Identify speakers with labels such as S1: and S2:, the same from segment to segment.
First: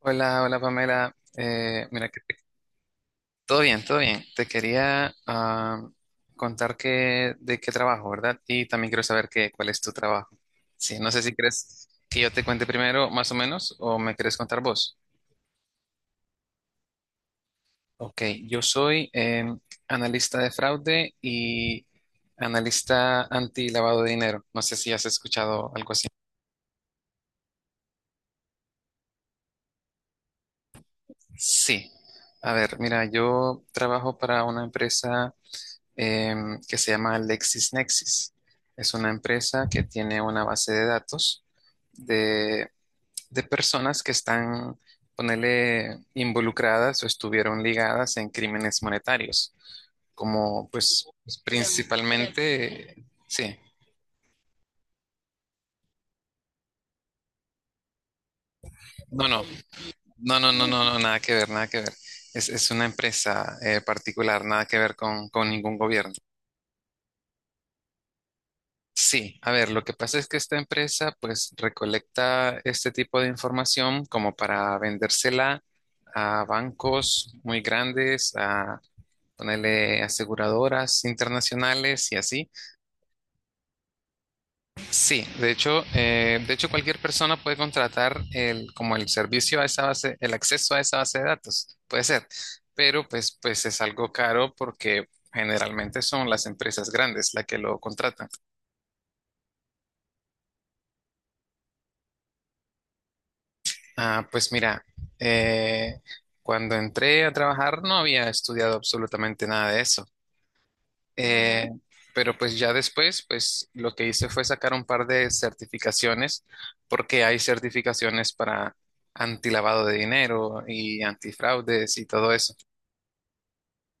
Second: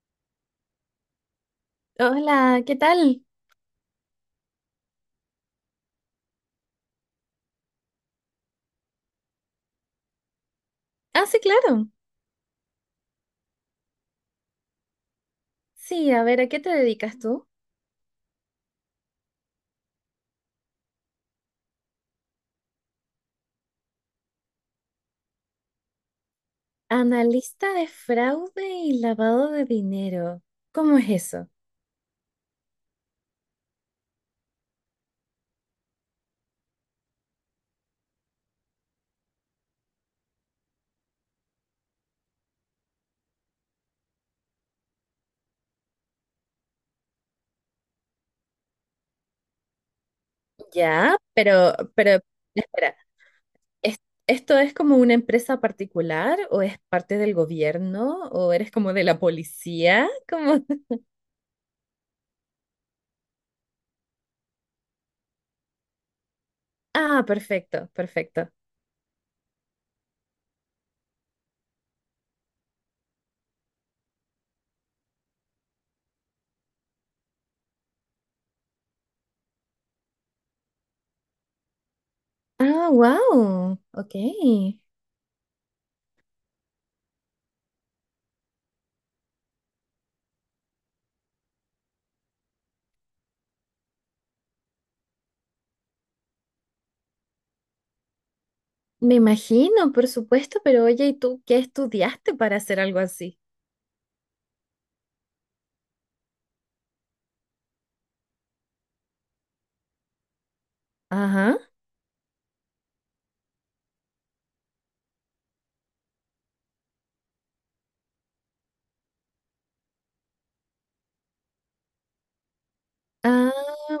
S1: Hola, hola Pamela. Mira, que te-
S2: Hola, ¿qué tal?
S1: todo bien, todo bien. Te quería contar de qué trabajo, ¿verdad? Y también quiero saber cuál es tu trabajo. Sí, no sé
S2: Ah,
S1: si
S2: sí,
S1: crees
S2: claro.
S1: que yo te cuente primero, más o menos, o me quieres contar vos.
S2: Sí, a ver, ¿a qué te dedicas tú?
S1: Ok, yo soy analista de fraude y analista anti-lavado de dinero. No sé si has escuchado algo así.
S2: Analista de fraude y lavado de dinero. ¿Cómo es eso?
S1: Sí. A ver, mira, yo trabajo para una empresa. Que se llama LexisNexis. Es una empresa que tiene una base de datos de, de personas que están, ponele, involucradas o estuvieron ligadas en crímenes monetarios, como pues
S2: Ya,
S1: pues,
S2: pero, espera,
S1: principalmente, sí,
S2: ¿es- ¿esto es como una empresa particular o es parte del gobierno o eres como de la
S1: no, no,
S2: policía?
S1: no, no,
S2: ¿Cómo?
S1: no, no, no, nada que ver, nada que ver. Es una empresa particular, nada que ver con ningún gobierno.
S2: Ah, perfecto, perfecto.
S1: Sí, a ver, lo que pasa es que esta empresa pues recolecta este tipo de información como para vendérsela a bancos muy grandes, a ponerle aseguradoras internacionales y así.
S2: Ah, wow, ok.
S1: Sí, de hecho cualquier persona puede contratar como el servicio a esa base, el acceso a esa base de datos, puede ser, pero pues es algo caro porque generalmente son las empresas grandes las que lo contratan.
S2: Me imagino, por supuesto, pero oye, ¿y tú qué estudiaste para hacer algo así?
S1: Ah, pues mira, eh, cuando entré a trabajar no había estudiado absolutamente nada de eso.
S2: Ajá.
S1: Eh, pero pues ya después, pues lo que hice fue sacar un par de certificaciones, porque hay certificaciones para antilavado de dinero y antifraudes y todo eso.
S2: Ah,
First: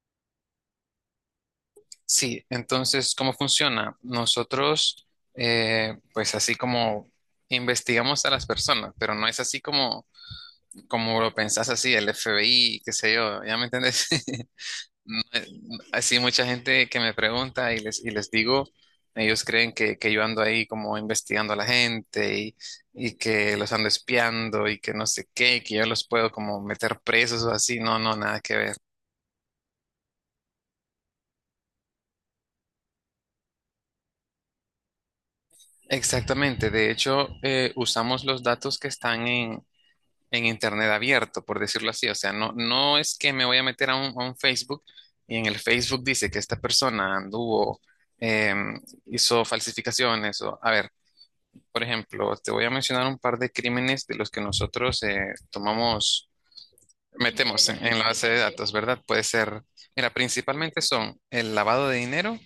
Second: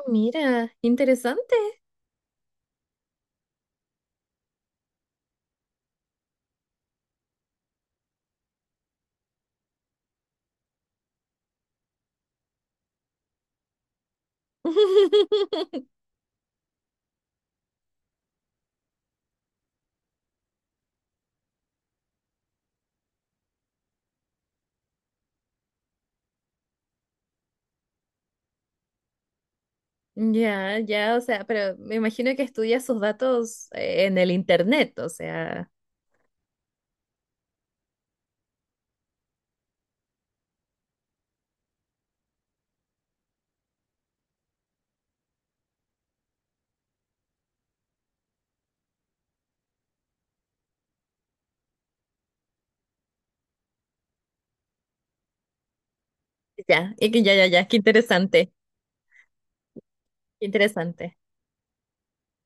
S2: mira, interesante.
S1: Sí, entonces, ¿cómo funciona? Nosotros, pues así como investigamos a las personas, pero no es así como, como lo pensás así, el FBI, qué sé yo, ¿ya me entendés? Eh, así mucha gente que me pregunta y y les digo, ellos creen que yo ando ahí como investigando a la gente, y que los ando espiando y que no sé qué, y que yo los puedo como meter presos o así. No, no, nada que ver.
S2: Ya, ya, o sea, pero me imagino que estudia sus datos en el internet, o sea,
S1: Exactamente. De hecho, usamos los datos que están en Internet abierto, por decirlo así. O sea, no, no es que me voy a meter a a un Facebook y en el Facebook dice que esta persona anduvo, em, hizo falsificaciones o, a ver. Por ejemplo, te voy a mencionar un par de crímenes de los que nosotros tomamos,
S2: ya, y que ya, ya,
S1: metemos
S2: ya, qué
S1: en la base de
S2: interesante,
S1: datos, ¿verdad? Puede ser, mira,
S2: qué
S1: principalmente
S2: interesante.
S1: son el lavado de dinero,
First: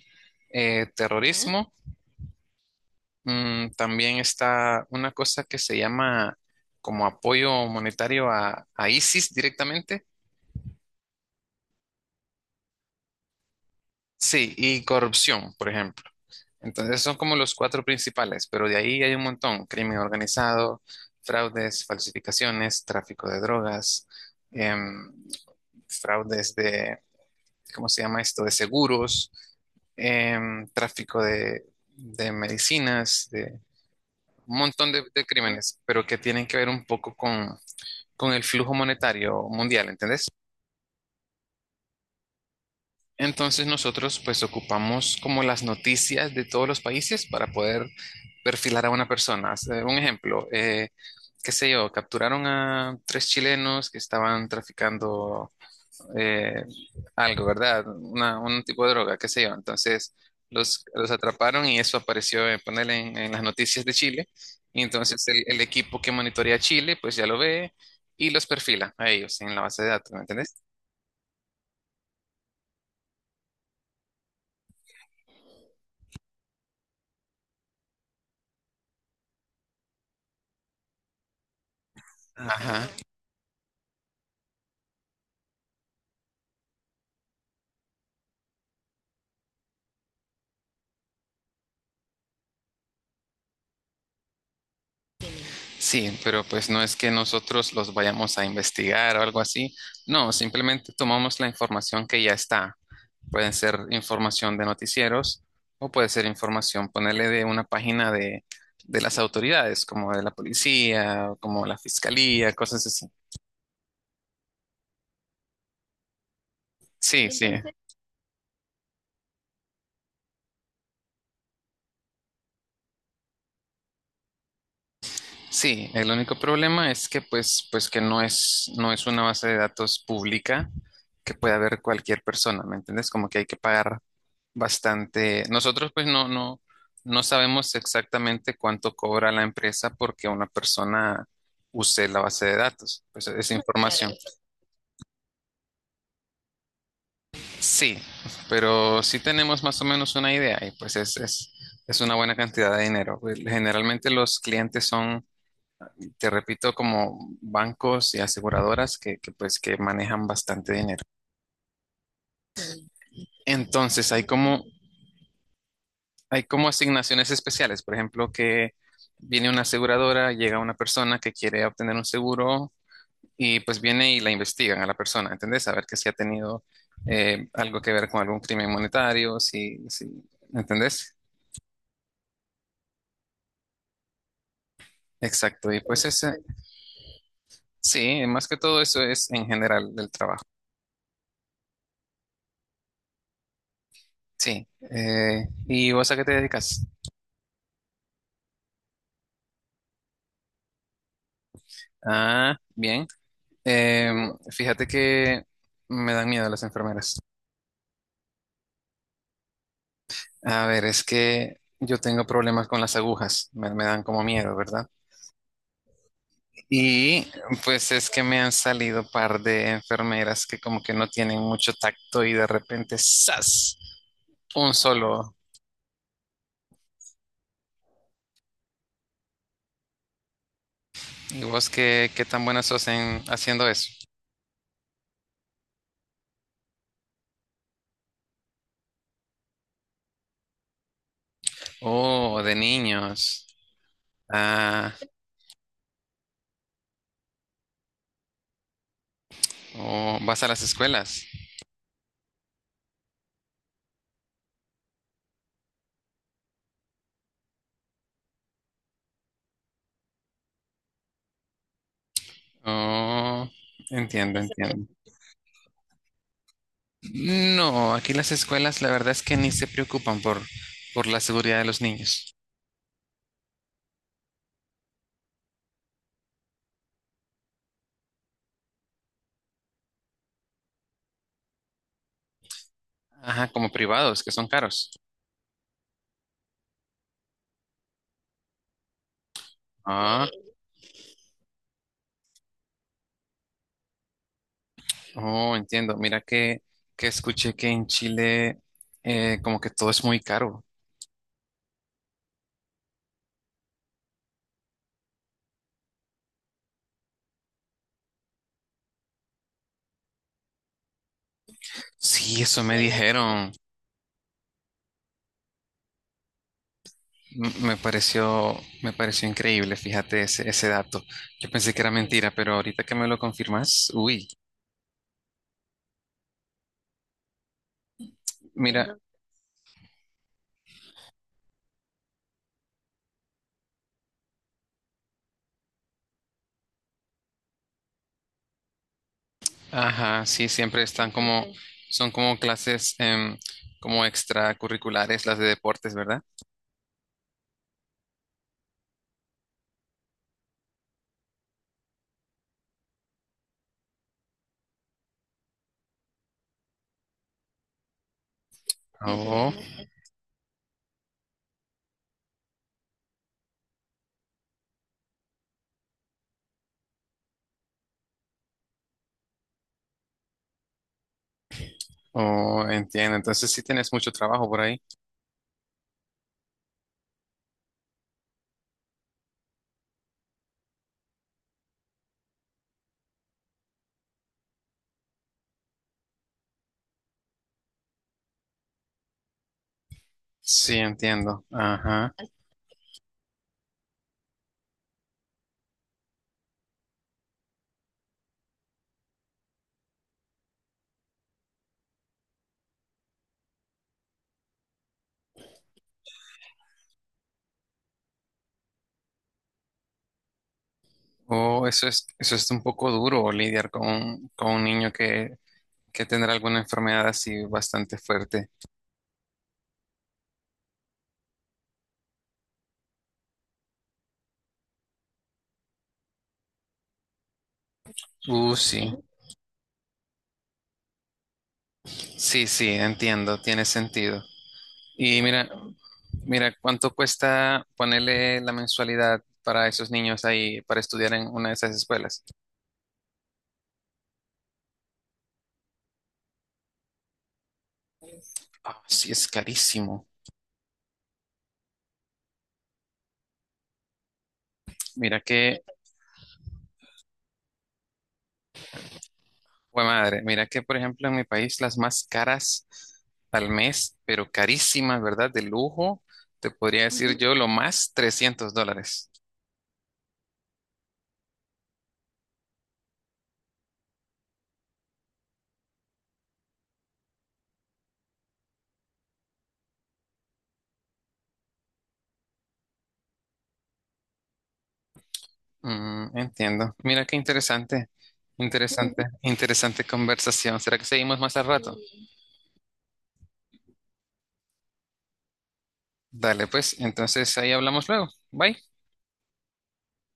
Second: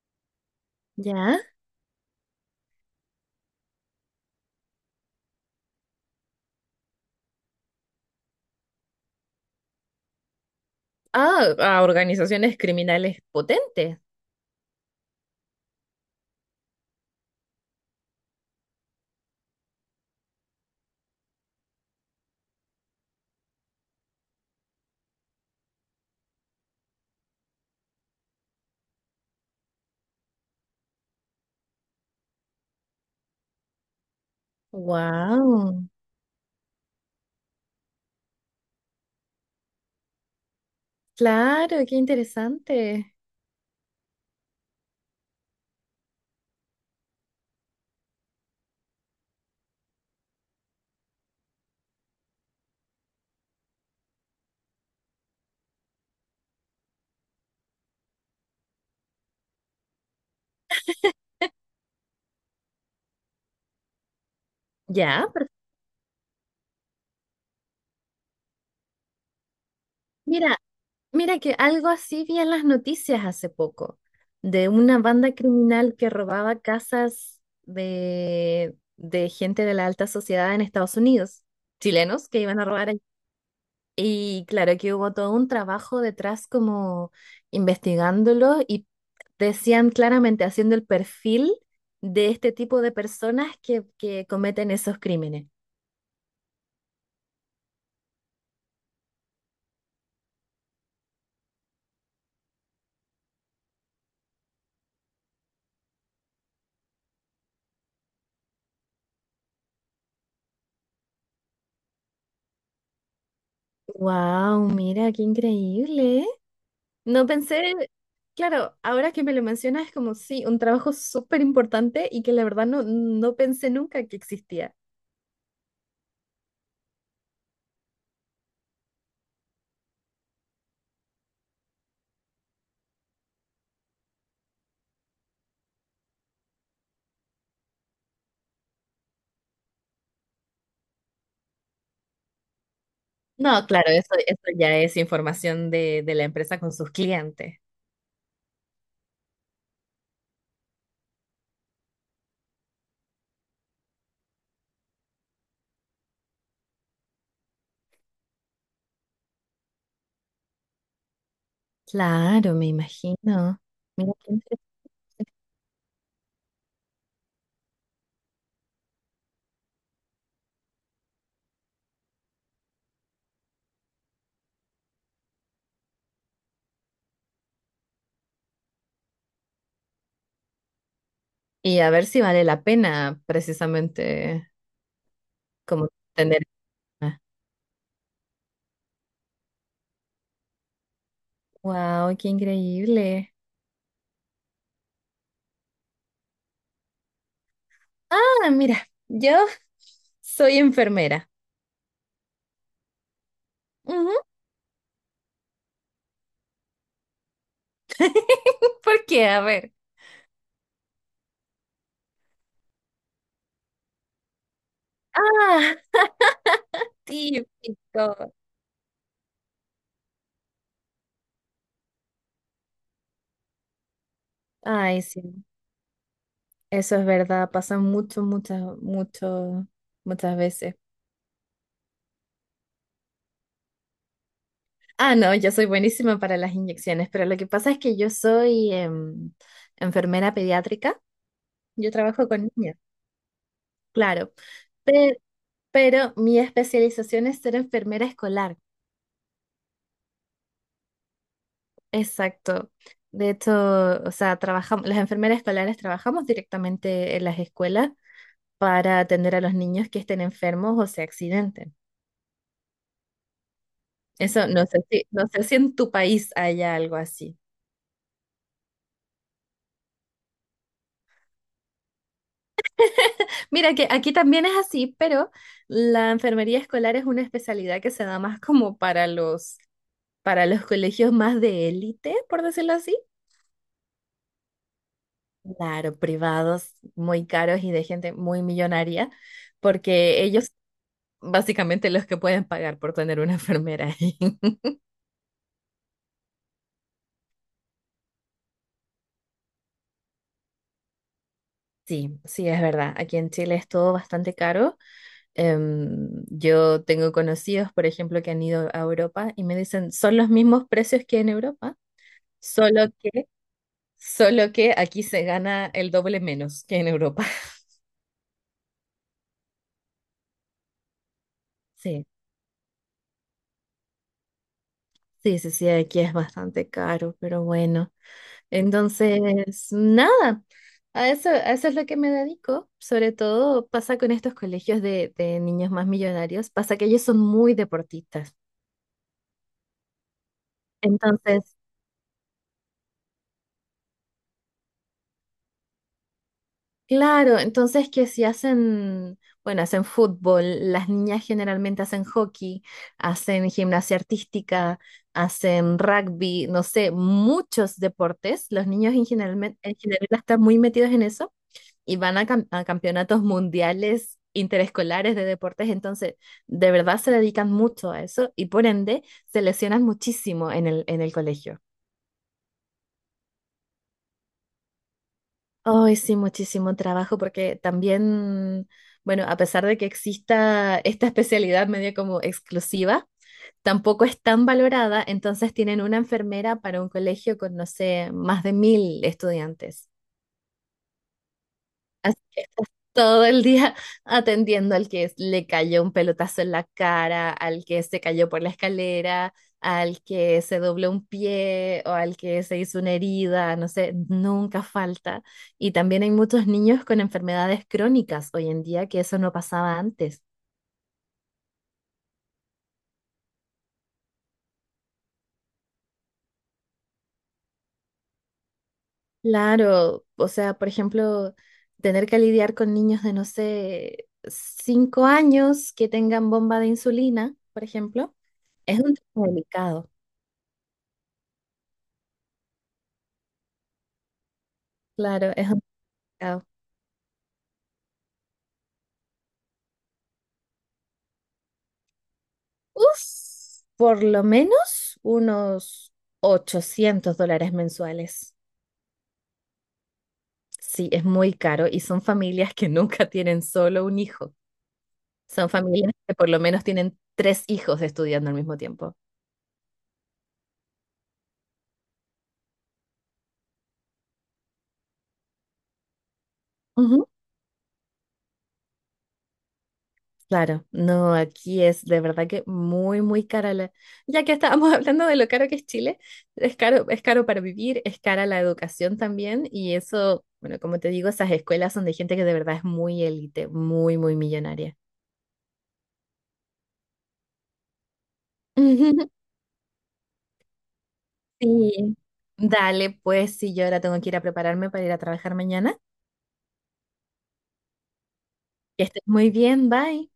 S2: ¿Ya?
S1: terrorismo, también está una cosa que se llama como apoyo monetario a ISIS directamente.
S2: Ah, a organizaciones criminales potentes.
S1: Sí, y corrupción, por ejemplo. Entonces son como los cuatro principales, pero de ahí hay un montón. Crimen organizado, fraudes, falsificaciones, tráfico de drogas, em, fraudes de, ¿cómo se llama esto? De seguros, tráfico de medicinas, de un montón de crímenes,
S2: Wow,
S1: pero que tienen que ver un poco con el flujo monetario mundial, ¿entendés?
S2: claro, qué interesante.
S1: Entonces nosotros pues ocupamos como las noticias de todos los países para poder perfilar a una persona. O sea, un ejemplo, qué sé yo, capturaron a tres chilenos que estaban traficando eh, algo, ¿verdad? Una- un tipo de droga, qué sé yo. Entonces los atraparon y eso apareció en ponerle en las noticias de Chile. Y entonces
S2: Ya, pero
S1: el equipo que monitorea Chile pues ya lo ve y los perfila a ellos en la base de datos, ¿me entendés?
S2: mira, Mira, que algo así vi en las noticias hace poco, de una banda criminal que robaba casas de gente de la alta sociedad en Estados Unidos, chilenos que
S1: Ajá,
S2: iban a
S1: ajá.
S2: robar ahí. Y claro que hubo todo un trabajo detrás como investigándolo y decían claramente haciendo el perfil de este tipo de personas que cometen esos crímenes.
S1: Sí, pero pues no es que nosotros los vayamos a investigar o algo así. No, simplemente tomamos la información que ya está. Pueden ser información de noticieros o puede ser información, ponerle de una página de las autoridades, como de la policía, como la fiscalía, cosas así.
S2: Wow, mira qué increíble. No
S1: Sí, sí.
S2: pensé, claro, ahora que me lo mencionas es como, sí, un trabajo súper importante y que la verdad no, no pensé nunca que existía.
S1: Sí, el único problema es que pues, pues que no es, no es una base de datos pública que pueda ver cualquier persona, ¿me entiendes? Como que hay que pagar bastante. Nosotros pues no, no, no sabemos exactamente cuánto cobra la empresa porque una persona use la base de datos, pues esa
S2: No, claro,
S1: información.
S2: eso,
S1: Claro.
S2: eso ya es información de la empresa con sus clientes.
S1: Sí, pero sí tenemos más o menos una idea y pues es una buena cantidad de dinero. Pues, generalmente los clientes son, te repito, como bancos y aseguradoras que pues que manejan bastante dinero.
S2: Claro, me imagino.
S1: Entonces
S2: Mira
S1: hay
S2: qué
S1: como
S2: interesante.
S1: hay como asignaciones especiales, por ejemplo, que viene una aseguradora, llega una persona que quiere obtener un seguro y pues viene y la investigan a la persona, ¿entendés? A ver que si ha tenido algo que ver con algún crimen monetario, si, ¿entendés?
S2: Y a ver si vale la pena precisamente
S1: Exacto, y
S2: como
S1: pues ese,
S2: tener.
S1: sí, más que todo eso es en general del trabajo.
S2: Wow, qué increíble.
S1: Sí, ¿y vos a qué te dedicas?
S2: Ah, mira, yo soy enfermera.
S1: Ah, bien.
S2: Ujú.
S1: Fíjate que me dan miedo las enfermeras.
S2: ¿Por qué? A ver.
S1: A ver, es que yo tengo problemas con las agujas, me dan como miedo, ¿verdad?
S2: Ah,
S1: Y pues es que
S2: típico.
S1: me han salido par de enfermeras que como que no tienen mucho tacto y de repente ¡zas! Un
S2: Ay, sí,
S1: solo.
S2: eso es verdad, pasa mucho, muchas veces.
S1: ¿Y vos qué, qué tan buenas sos en haciendo eso?
S2: Ah, no, yo soy buenísima para las inyecciones, pero lo que pasa es que yo soy enfermera pediátrica, yo trabajo
S1: Oh,
S2: con
S1: de
S2: niños,
S1: niños.
S2: claro,
S1: Ah,
S2: pe- pero mi especialización es ser enfermera escolar,
S1: oh, vas a las escuelas.
S2: exacto. De hecho, o sea, trabajamos, las enfermeras escolares trabajamos directamente en las escuelas para atender a los niños que estén enfermos o se accidenten.
S1: Oh, entiendo,
S2: Eso no sé
S1: entiendo.
S2: si, no sé si en tu país haya algo así.
S1: No, aquí las escuelas la verdad es que ni se preocupan por la seguridad de los niños.
S2: Mira que aquí también es así, pero la enfermería escolar es una especialidad que se da más como para los, colegios más de élite, por decirlo así.
S1: Ajá, como privados, que son caros.
S2: Claro, privados muy caros y de gente muy millonaria, porque
S1: Ah,
S2: ellos básicamente los que pueden pagar por tener una enfermera ahí.
S1: sí. Oh, entiendo. Mira que escuché que en Chile como que todo es muy caro.
S2: Sí, sí, es verdad. Aquí en Chile es todo bastante caro. Yo tengo conocidos, por ejemplo, que han ido a Europa y me dicen, son los mismos precios que en Europa,
S1: Sí, eso me sí,
S2: solo que,
S1: dijeron.
S2: solo que aquí se gana el doble menos que en Europa.
S1: M- me pareció increíble, fíjate ese, ese dato. Yo pensé que era sí,
S2: Sí,
S1: mentira, pero ahorita que me lo confirmas, uy,
S2: sí, sí, sí, aquí es bastante caro, pero bueno.
S1: mira,
S2: Entonces, nada, a eso es lo que me dedico. Sobre todo pasa con estos colegios de niños más millonarios, pasa que ellos son muy deportistas.
S1: ajá, sí, siempre están como, sí,
S2: Entonces,
S1: son como clases como extracurriculares, las de deportes, ¿verdad?
S2: claro, entonces que si hacen, bueno, hacen fútbol, las niñas generalmente hacen hockey, hacen gimnasia artística, hacen rugby, no sé, muchos deportes. Los niños en general están muy metidos en eso y van a, a campeonatos mundiales interescolares de deportes, entonces de verdad se dedican mucho a eso y por ende se lesionan muchísimo en el colegio.
S1: Oh, oh, entiendo. Entonces sí tienes mucho trabajo por ahí.
S2: Ay, sí, muchísimo trabajo porque también, bueno, a pesar de que exista esta especialidad media como exclusiva, tampoco es tan valorada, entonces tienen una enfermera para un colegio con, no sé, más de 1.000 estudiantes.
S1: Sí, entiendo. Ajá.
S2: Así que estás todo el día atendiendo al que le cayó un pelotazo en la cara, al que se cayó por la escalera, al que se dobló un pie o al que se hizo una herida, no sé, nunca falta. Y también hay muchos niños con enfermedades crónicas hoy en día que eso no pasaba antes.
S1: Oh, eso es un poco duro, lidiar con un niño que tendrá alguna enfermedad así bastante fuerte.
S2: Claro, o sea, por ejemplo, tener que lidiar con niños de, no sé, 5 años que tengan bomba de insulina, por ejemplo, es
S1: Sí.
S2: un tema delicado.
S1: Sí, sí, entiendo, tiene sentido. Y
S2: Claro, es.
S1: mira,
S2: Ah,
S1: mira, ¿cuánto cuesta ponerle la mensualidad para esos niños ahí para estudiar en una de esas escuelas?
S2: uf, por lo menos unos $800 mensuales.
S1: Ah, sí, es carísimo.
S2: Sí, es muy caro y son familias que nunca tienen solo un hijo.
S1: Mira
S2: Son
S1: que
S2: familias que por lo menos tienen tres hijos estudiando al mismo tiempo.
S1: pues madre, mira que por ejemplo en mi país las más caras al mes, pero carísimas, ¿verdad? De lujo, te podría
S2: Ujú.
S1: decir yo lo más $300.
S2: Claro, no, aquí es de verdad que muy, muy cara la... Ya que estábamos hablando de lo caro que es Chile, es caro para vivir, es cara la educación también y eso, bueno, como te digo, esas escuelas son de gente que de verdad es muy élite, muy, muy millonaria.
S1: Mm, entiendo. Mira qué interesante, interesante, ujú. Interesante conversación. ¿Será que seguimos más al rato?
S2: Sí. Dale, pues sí, yo ahora tengo que ir a prepararme para ir a trabajar mañana.
S1: Dale, pues, entonces ahí hablamos luego. Bye.
S2: Que estés muy bien, bye.